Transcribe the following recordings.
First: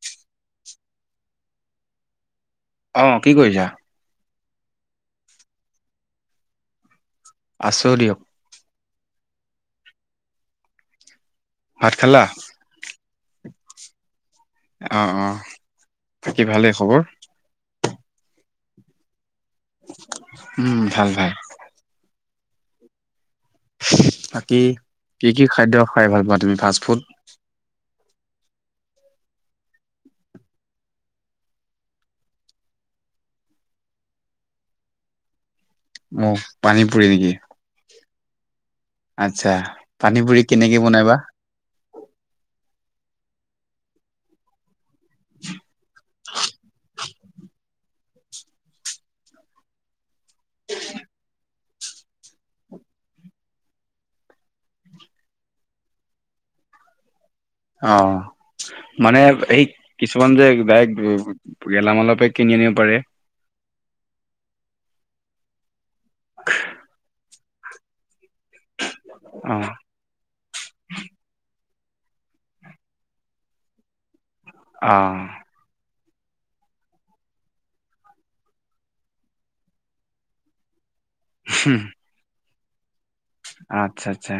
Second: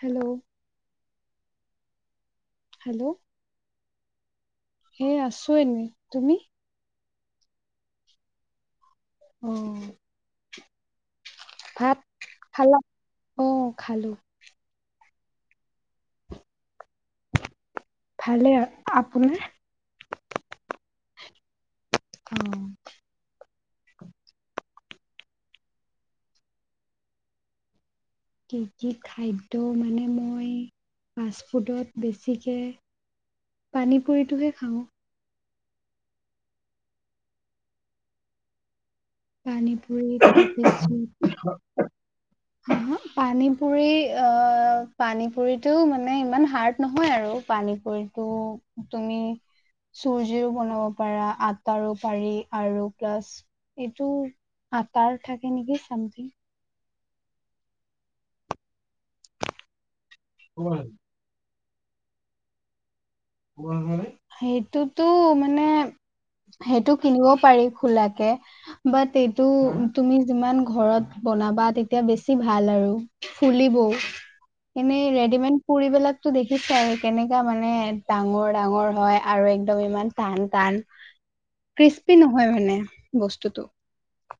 Hello অ, কি কৰিছা। হে আছো এনেই, তুমি? আচৰি দিয়ক। উম। ভাত খালা? খালা? অ' খালো। অ, অ, বাকী ভালেই খবৰ। ভালে আৰু, আপোনাৰ উম ভাল ভাল। অ, বাকী কি কি খাদ্য খাই ভাল পোৱা তুমি ফাষ্ট ফুড। কি কি খাদ্য মানে মই ফাষ্টফুডত বেছিকে পানী পুৰিটোহে খাওঁ। মোক পানী পুৰি নেকি আচ্ছা পানী পুৰি কেনেকে বনাবা পানীপুৰি হা পানী পুৰি অ' পানী পুৰিটো মানে ইমান হাৰ্ড নহয় আৰু পানী পুৰি। ত' তুমি চুজিৰো বনাব পাৰা আটাৰো পাৰি আৰু প্লাছ এইটো আটাৰ থাকে নেকি চামথিং। অ মানে এই কিছুমান যে বক গেলামালৰপে কিনি আনিব পাৰে। সেইটোতো মানে সেইটো কিনিব পাৰি খোলাকে। বাট এইটো অ তুমি যিমান ঘৰত বনাবা এতিয়া বেছি ভাল আৰু ফুলিবও, অ এনেই ৰেডিমেড পুৰিবিলাক দেখিছাই কেনেকা মানে ডাঙৰ ডাঙৰ হয় আৰু একদম ইমান টান টান। হুম, ক্ৰৃস্পি নহয় মানে বস্তুটো। আচ্ছা আচ্ছা,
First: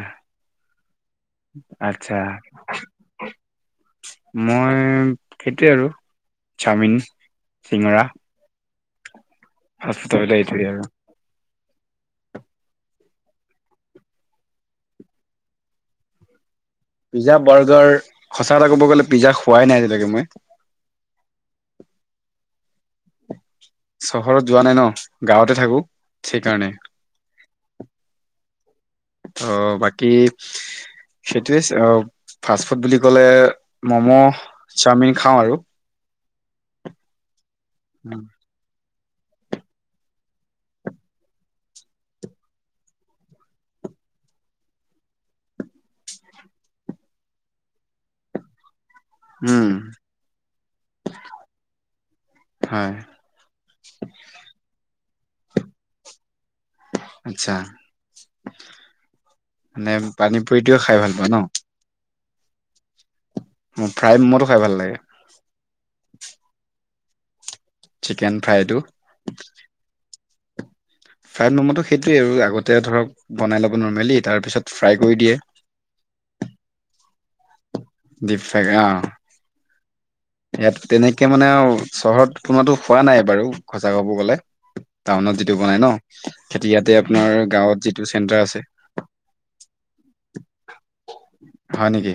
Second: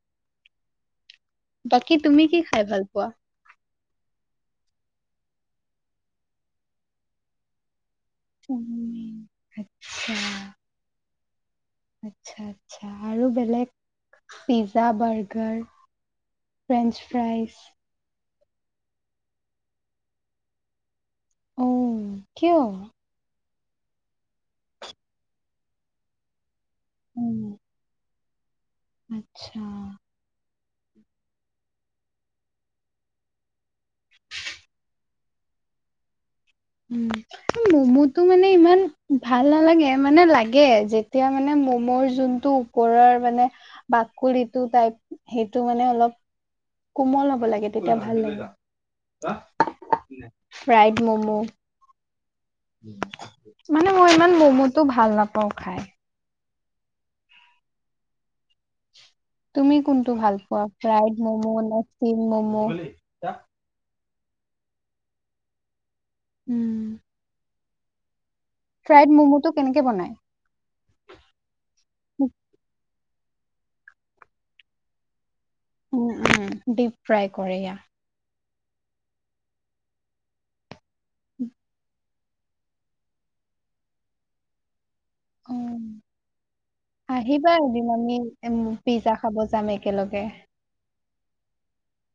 বাকী আচ্ছা। তুমি কি খাই ভাল পোৱা মই সেইটোৱে আৰু চাওমিন, চিঙৰা। চাওমিন। আচ্ছা হাস্পিতালতে এতিয়া। আচ্ছা আচ্ছা আৰু বেলেগ pizza burger French pizza fries burger সঁচা কথা ক'ব গ'লে পিজ্জা খোৱাই নাই আজিলৈকে মই অঁ, কিয়? চহৰত যোৱা নাই ন গাঁৱতে থাকো, সেইকাৰণে। উম। ত' আচ্ছা বাকী [inaudible] সেইটোৱে, ফাষ্ট ফুড বুলি ক'লে ম'ম', চাওমিন খাওঁ আৰু। উ মমোটো মানে ইমান ভাল নালাগে মানে লাগে যেতিয়া মানে মমৰ যোনটো ওপৰৰ মানে, কাকটো টাইপ সেইটো মানে অলপ কোমল হ'ব লাগে তেতিয়া ভাল লাগে। উম ফ্ৰাইড মমো হয় মানে মই ইমান মমোটো ভাল নাপাওঁ খাই। আচ্ছা তুমি মানে কোনটো ভাল পোৱা পানীপুৰিটোৱে খাই ভাল ফ্ৰাইড পোৱা মম' ন চ মম' ফ্ৰাই মোৰো খাই ভাল লাগে। উম। চিকেন ফ্ৰাইটো ফ্ৰাইড ম'মোটো কেনেকে বনাই? ফ্ৰাইড মম'টো সেইটোৱেই আৰু আগতে ধৰ বনাই লব নেলি তাৰপিছ ফ্ৰাই কৰি দিয়ে। উম উম ডিপ ফ্ৰাই কৰো। দেক আহ, ইয়াত তেনেকে মানে আৰু চহৰত কোনোবাতো হোৱা নাই বাৰু সচা ঘৰ গলে টাউনত যিটো অ', বনাই ন খেতি ইয়াতে আপোনাৰ আহিবা গাঁৱত এদিন যিটো আমি চেণ্টাৰ উম, আছে। পিজ্জা খাব যাম একেলগে। হয় নেকি?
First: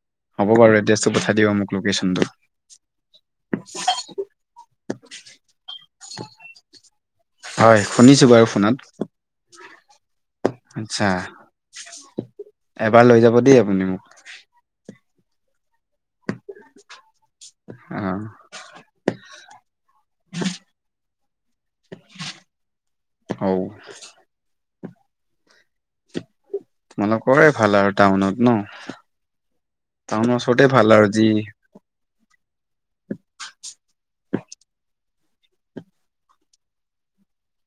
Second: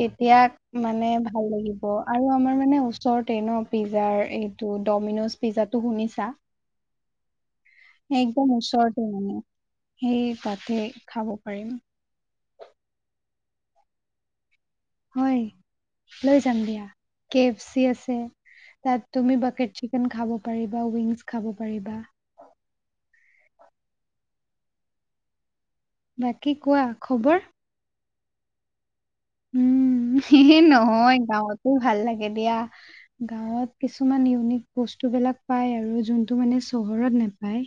তেতিয়া হ'ব বাৰু মানে এড্ৰেছটো পঠাই দিব ভাল মোক লাগিব লোকেশ্যনটো আৰু আমাৰ মানে ওচৰতে ন পিজ্জাৰ এইটো ডমিন'জ পিজ্জাটো শুনিছা। হয় শুনিছোঁ বাৰু একদম ফোনত ওশৰটো মানী সেই তাতে আচ্ছা খাব পাৰিম। এবাৰ লৈ যাব দেই আপুনি মোক, হয় লৈ যাম দিয়া কে এফ চি অ আছে। তাত তুমি বাকোৰ চিকেন খাব পাৰিবা উইংছ খাব পাৰিবা। অ' বাত নকৰে ভাল আৰু টাউনত ন? উম, টাউনৰ এ ওচৰতে ভাল আৰু নহয়। যি গাঁৱতো ভাল লাগে দিয়া। গাঁৱত কিছুমান ইউনিক বস্তুবিলাক পায় আৰু যোনটো মানে চহৰত নাপায়।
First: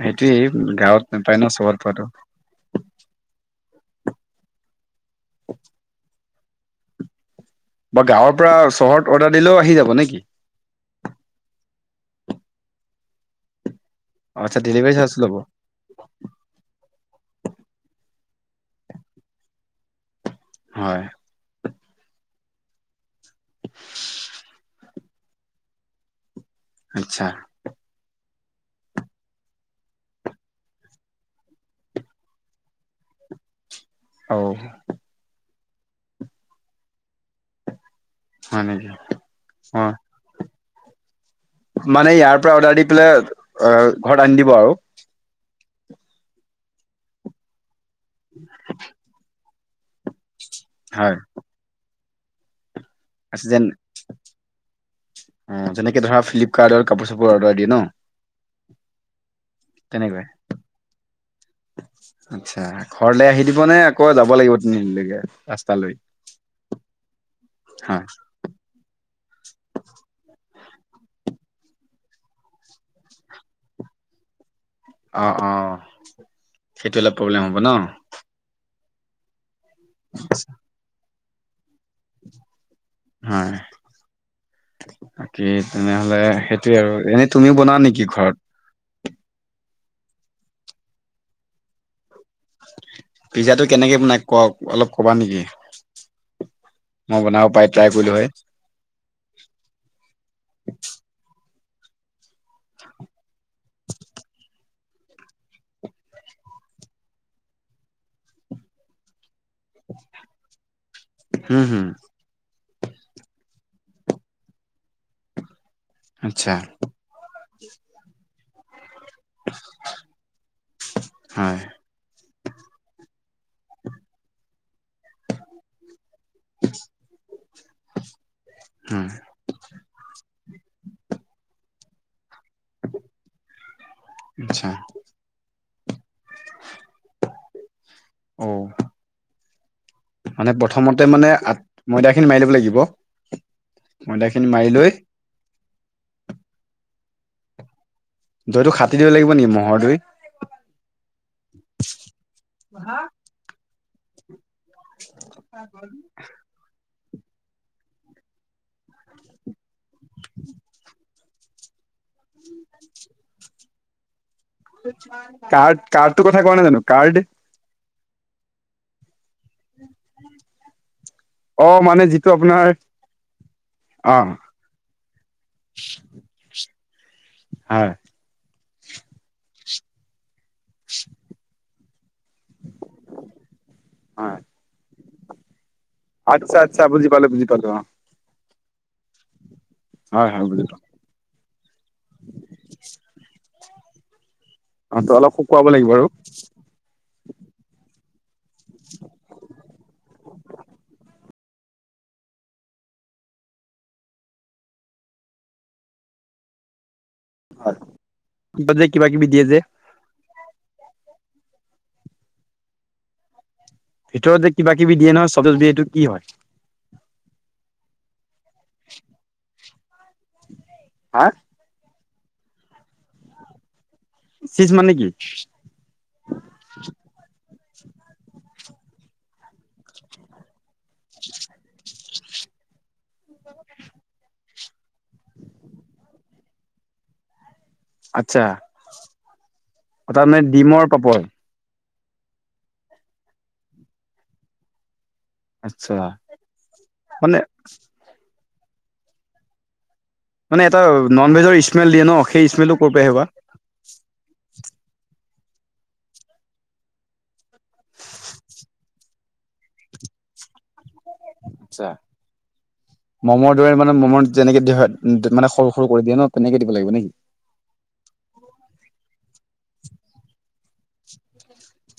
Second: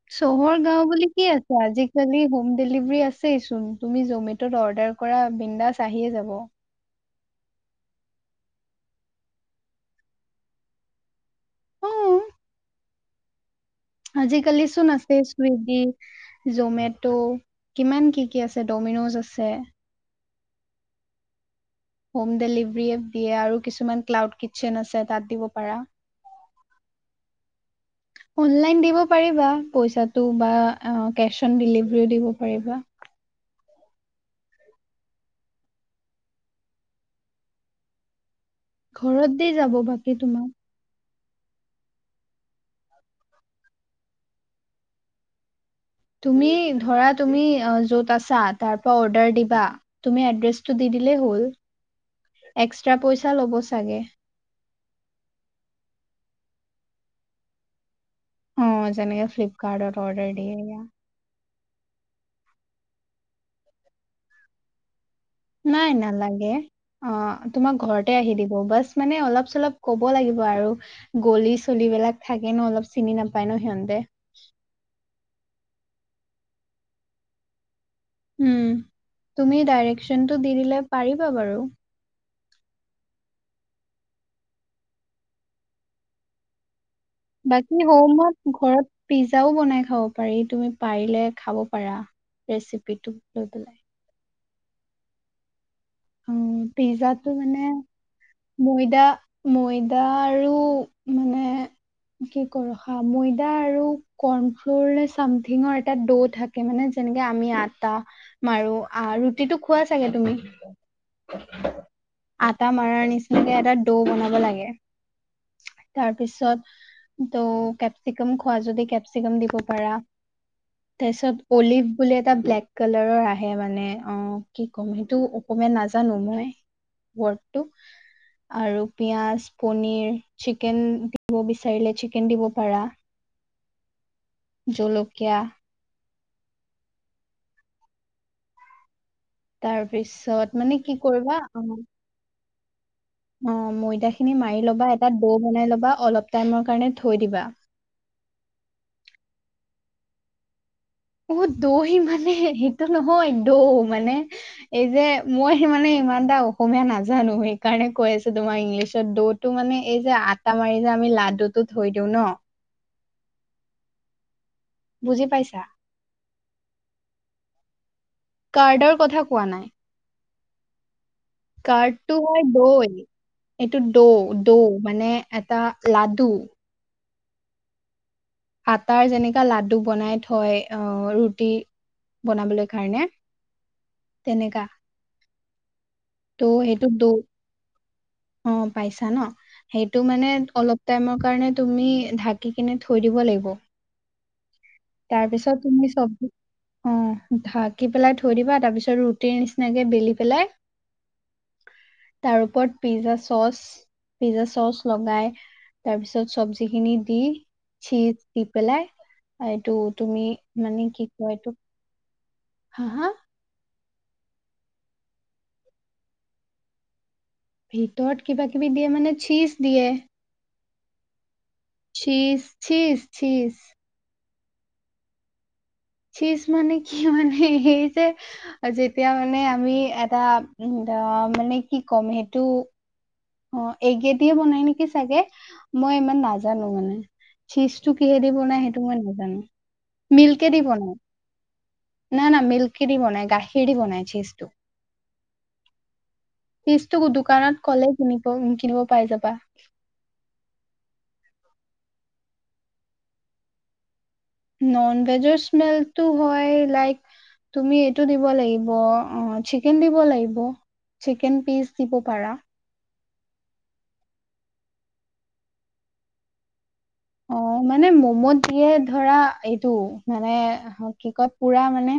সেইটোৱেই চহৰ-গাওঁ গাঁৱত বুলি কি নাপায় ন আছে? চহৰত পোৱাটো আজিকালি হোম ডেলিভাৰী আছ ছেই চোন। তুমি জ'মেটত অৰ্ডাৰ কৰা বিণ্ডাছ আহিয়ে যাব। মই গাঁৱৰ পৰা চহৰত অৰ্ডাৰ দিলেও আহি যাব নেকি? আচ্ছা আজিকালি চোন ডেলিভাৰী চাৰ্জটো আছেই ল'ব চুইগি, জ'মেটো কিমান কি কি আছে। ডমিন'জ আছে। হয়। হোম ডেলিভাৰী দিয়ে আৰু কিছুমান ক্লাউড কিটচেন আছে তাত দিব পাৰা। আচ্ছা। অনলাইন দিব পাৰিবা, পইচাটো বা কেচ অন ডেলিভাৰীও দিব পাৰিবা। [inaudible] অ'। হয় নেকি ঘৰত দি যাব অ বাকী তোমাক মানে ইয়াৰ পৰা অৰ্ডাৰ দি পেলাই আ, ঘৰত আনি দিব আৰু। তুমি ধৰা, তুমি অ', য'ত আছা তাৰ পৰা অৰ্ডাৰ দিবা। তুমি এড্ৰেছটো দি দিলেই হ'ল। এক আছে যেন, অ', যেনেকে ধৰা ফ্লিপকাৰ্টত কাপোৰ-চাপোৰ অৰ্ডাৰ দিয়ে ন? অ', যেনেকে ফ্লিপকাৰ্টত তেনেকুৱা অৰ্ডাৰ দিয়া। আচ্ছা, ঘৰলে আহি দিবনে আকৌ‌ যাব লাগিব তিনিআলি লেকে? নাই, নালাগে। অ', তোমাক হয় ঘৰতে আহি দিব। বাছ মানে অলপ-চলপ ক'ব লাগিব আৰু। গলি-চলিবিলাক থাকে ন, অলপ চিনি নাপায় ন সিহঁতে। অ', অ', সেইটো হ'লে প্ৰব্লেম হ'ব ন? উম, তুমি ডাইৰেকচনটো দি দিলে পাৰিবা বাৰু। হয়, বাকী তেনেহ'লে সেইটোয়ে আৰু। এনে তুমিও বনোৱা বাকী নেকি হোমত, ঘৰত পিজ্জাও বনাই খাব পাৰি, তুমি পাৰিলে খাব পাৰা। ৰেচিপি টো লৈ পেলাই কক অলপ ক'বা নিকি? উম, পিজ্জাটো মানে। কৰিলো হয় ময়দা, ময়দা আৰু মানে কি কয় ৰখা, ময়দা আৰু কৰ্ণফ্লৰে চামথিঙৰ এটা দৌ' থাকে মানে যেনেকে আমি আটা মাৰো, আ ৰুটিটো খোৱা চাগে তুমি? হম, হম। আটা মাৰাৰ নিচিনাকে এটা দৌ' বনাব লাগে। তাৰ আচ্ছা পিছত ত' কেপচিকম খোৱা যদি। দিব পাৰা তাৰপিছত হয় অলিভ বুললে। এটা ব্লেক কালাৰৰ আহে মানে অ', কি ক'ম, সেইটো অসমীয়া নাজা নাজানোঁ মই, ৱডটো আৰু হুম পিঁয়াজ, পনীৰ‌‌। চিকেন দিব বিচাৰিলে, চিকেন দিব পাৰা। আচ্ছা জলকীয়া। অ'। তাৰপিছত মানে কি প্ৰথমতে মানে কৰিবা অ ময়দা খিনি মাৰি লব লাগিব। অ', ময়দা ময়দাখিনি খিনি মাৰি লৈ ল'বা, এটা দৌ' বনাই ল'বা, অলপ টাইমৰ কাৰণে। থৈ দিবা। দৈতটো খাটি দিব লাগিব নেকি ম'ৰ দৈ। অ', দৈ মানে সেইটো নহয়, দৌ' মানে এই যে, মই মানে ইমান এটা অসমীয়া নাজ জানো সেইকাৰণে কৈ আছে তোমাৰ ইংলিছত দৌটো মানে এই যে আটা মাৰি যে আমি লাডু টো থ দি। [unintelligible] ন'। বুজি পাইছা কাৰ্ড কাৰ্ডটো কথা কোৱা নাই জানো কাৰ্ড। কাৰ্ডৰ কথা কোৱা নাই। অ মানে কাৰ্ডটো যিটো হয় আপোনাৰ দৈ। এইটো দৌ অ দৌ মানে এটা লাডু। হয়। আটাৰ যেনেকা লাডু বনাই থয় আহ ৰুটি। বনাবলৈ কাৰণে হয় তেনেকাা। আচ্ছা আচ্ছা বুজি পালো বুজি পালো অ'। অ পাইছা ন সেইটো মানে হয় হয় বুজি অলপ পালো টাইমৰ কাৰণে। তুমি ঢাকি কিনে থৈ দিব লাগিব। অ ত তাৰ অলপ পিছত শুকুৱাব তুমি লাগিব আৰু চব অ' ঢাকি পেলাই। থৈ দিবা তাৰপিছত ৰুটিৰ নিচিনাকে বেলি পেলাই। তাৰ ওপৰত পিজ্জা চচ। পিজ্জা চচ লগাই তাৰপিছত চবজি খিনি দি হয়। চিজ দি ভিতৰত যে পেলাই কিবা কিবি দিয়ে যে এইটো তুমি মানে কি কয় এইটো হা হা ভিতৰতে কিবা কিবি দিয়ে নহয় চবজ বিটো কি হয়? তত কিবা কিবি দিয়ে মানে চিচ দিয়ে। হা চিছ চিছ চিছ চিজ মানে কি চীজ মানে কি মানে সে যে যেতিয়া মানে আমি এটা দা মানে কি ক'ম সেইটো অ এগেদিয়ে বনাই নিকি চাগে মই ইমান নাজানো মানে চীজ টো কিহেদি বনাই সেইটো মই নাজানো তাৰমানে মিল্কেদি ডিমৰ বনাই। পাপৰ না না মিল্কিদি বনাই গাখীৰ বনাই চিজটো আচ্ছা পিছটো মানে দোকানত ক'লেই কিনিব কিনিব পাই যাবা মানে এটা নন ভেজৰ স্মেল দিয়ে ন সেই স্মেলটো কৰ পৰা আহে বা নন ভেজৰ স্মেলটো হয় লাইক তুমি এইটো দিব লাগিব অ চিকেন দিব লাগিব চিকেন পিচ আচ্ছা দিব পাৰা ম'মৰ দৰে মানে মমৰ যেনেকে দিয়া হয় মানে সৰু সৰু কৰি দিয়ে ন তেনেকে লাগিব নেকি? অ মানে মমোত দিয়ে ধৰা টো মানে কি কয় পুৰা মানে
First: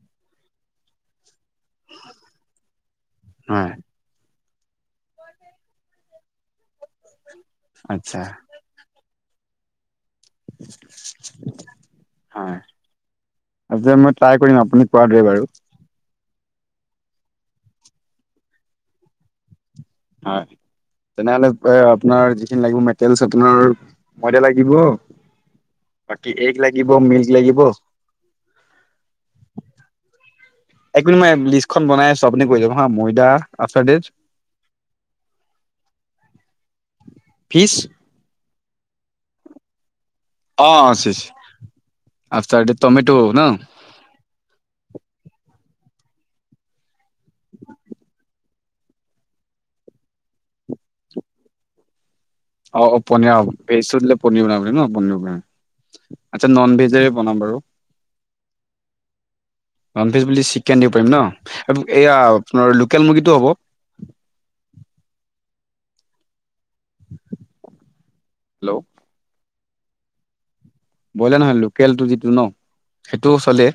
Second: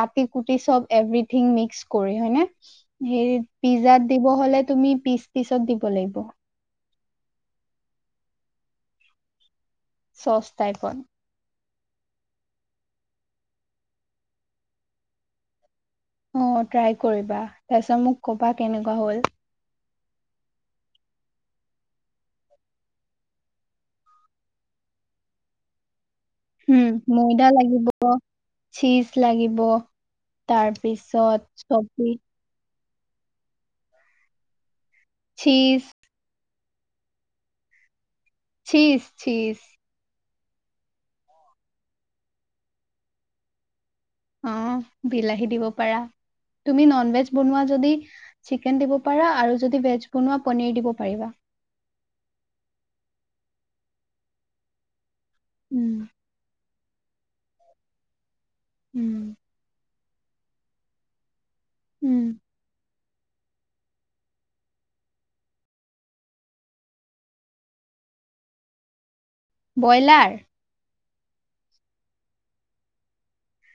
কাটি কুটি চব এভৰিথিং মিক্স কৰি হয় নে হেৰিত হয় পিজাত দিব হলে তুমি পিচ পিচত দিব লাগিব আত্ছা চচ টাইপত হয় আজিয়ে মই ট্ৰাই কৰিম আপুনি কোৱা দৰে বাৰু অ ট্ৰাই কৰিবা তাৰপিছত মোক কবা কেনেকুৱা হ'ল হয় তেনেহ'লে এ আপোনাৰ যিখিনি লাগিব মেটেলছ আপোনাৰ ময়দা লাগিব [inaudible] বাকী এগ লাগিব উম মিল্ক ময়দা লাগিব চিজ লাগিব এক মিনিট মই তাৰপিছত লিষ্টখন বনাই চবজি আছো আপুনি কৈ যাব হা ময়দা আচাৰেজ চিছ ফিচ্ চিচ্ চিচ্ অ চিচ্ আফটাৰ ডে টমেট ন অ বিলাহী দিব পাৰা তুমি নন ভেজ বনোৱা যদি চিকেন দিব পাৰা আৰু যদি ভেজ বনোৱা পনীৰ দিব পাৰিবা অ অ পনি অ ভেজটো দিলে পনিৰ বনাব পাৰি ন পনিৰ বন উম, আচ্ছা ননভেজ জে বনাম বাৰু উম নন ভেজ বুলি চিকেন দিব পাৰি ন অব এয়া উম, আপোনাৰ লোক কেল মুৰ্গীটো হ'ব হেল্ল' বইলাৰ ব্ৰইলাৰ নহয় লোকেলটো যিটো ন সেইটোও চলে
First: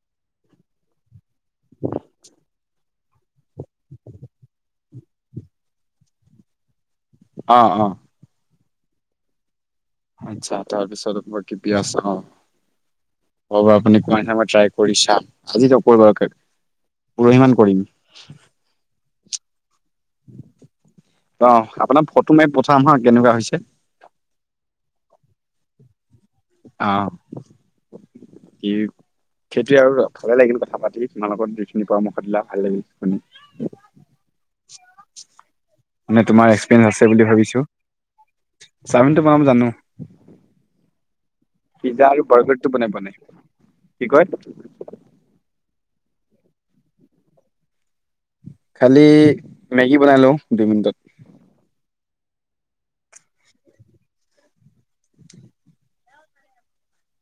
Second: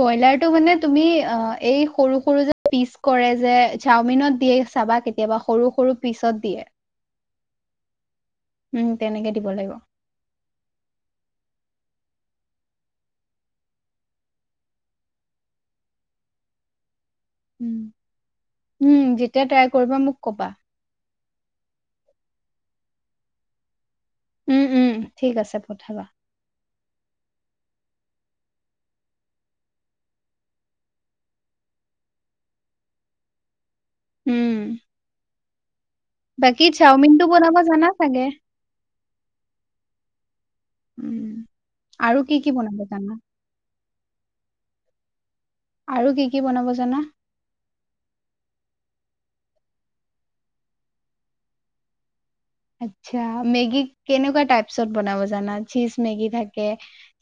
ব্ৰইলাৰটো মানে তুমি অ এই সৰু সৰু যে পিচ কৰে যে চাওমিনত দিয়ে চাবা কেতিয়াবা সৰু সৰু পিছত দিয়ে অ অ উম তেনেকে দিব লাগিব আচছা তাৰপিছত লাগিব পিয়াজ হয় হ'ব আপুনি কোৱাদৰে ট্ৰাই কৰি চাম আজি নকৰো বাৰু কা- পুৰহিমান কৰিম যেতিয়াই ট্ৰাই কৰিবা মোক ক'বা অ আপোনাক ফটো মাৰি পঠাম হা কেনেকুৱা হৈছে উম উম ঠিক আছে পঠাবা আ কি সেইটোৱে আৰু ভালে লাগিল কথা পাতি তোমাৰ লগত যিখিনি পৰামৰ্শ দিলা ভাল লাগিল শু উম, মানে তোমাৰ বাকী এক্সপৰিয়েঞ্চ আছে চাওমিনটো বুলি বনাব জানা চাগে? ভাবিছো চাওমিনটো বনাম জানো। উম। পিজ্জা আৰু কি কি বাৰ্গাৰটো বনাব বনাই জানা? বনাই কি কয়? আৰু কি কি বনাব জানা? কালি মেগী বনাই লওঁ দুই মিনিটত। মেগ কেনেন জান চজ মেগ থাকে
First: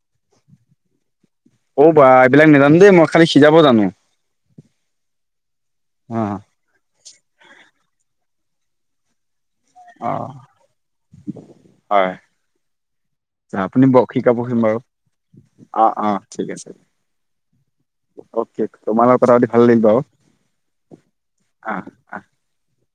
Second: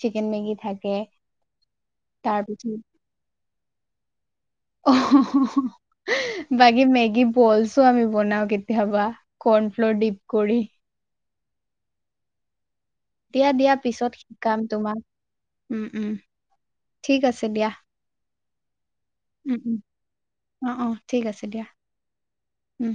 চিকন। মেগী থাকে। অ', বা এইবিলাক তাৰপিছত নেজানো দেই মই খালী সিজাব জানোঁ। বাকী মেগী বলছো আমি বনাওঁ কেতিয়াবা। কণফ্ল'ৰ অ দীপ কৰি হয়, দিয়া দিয়া আপুনি পিছত [unintelligible] শিকাব শিকাম চোন বাৰু। তোমাক উম অ', উম অ', ঠিক আছে। ঠিক আছে দিয়া অ'কে তোমাল কথাপাতি উম ভাল উম লাগিল বাৰু। অ', অ', ঠিক আছে দিয়া অ অ উম।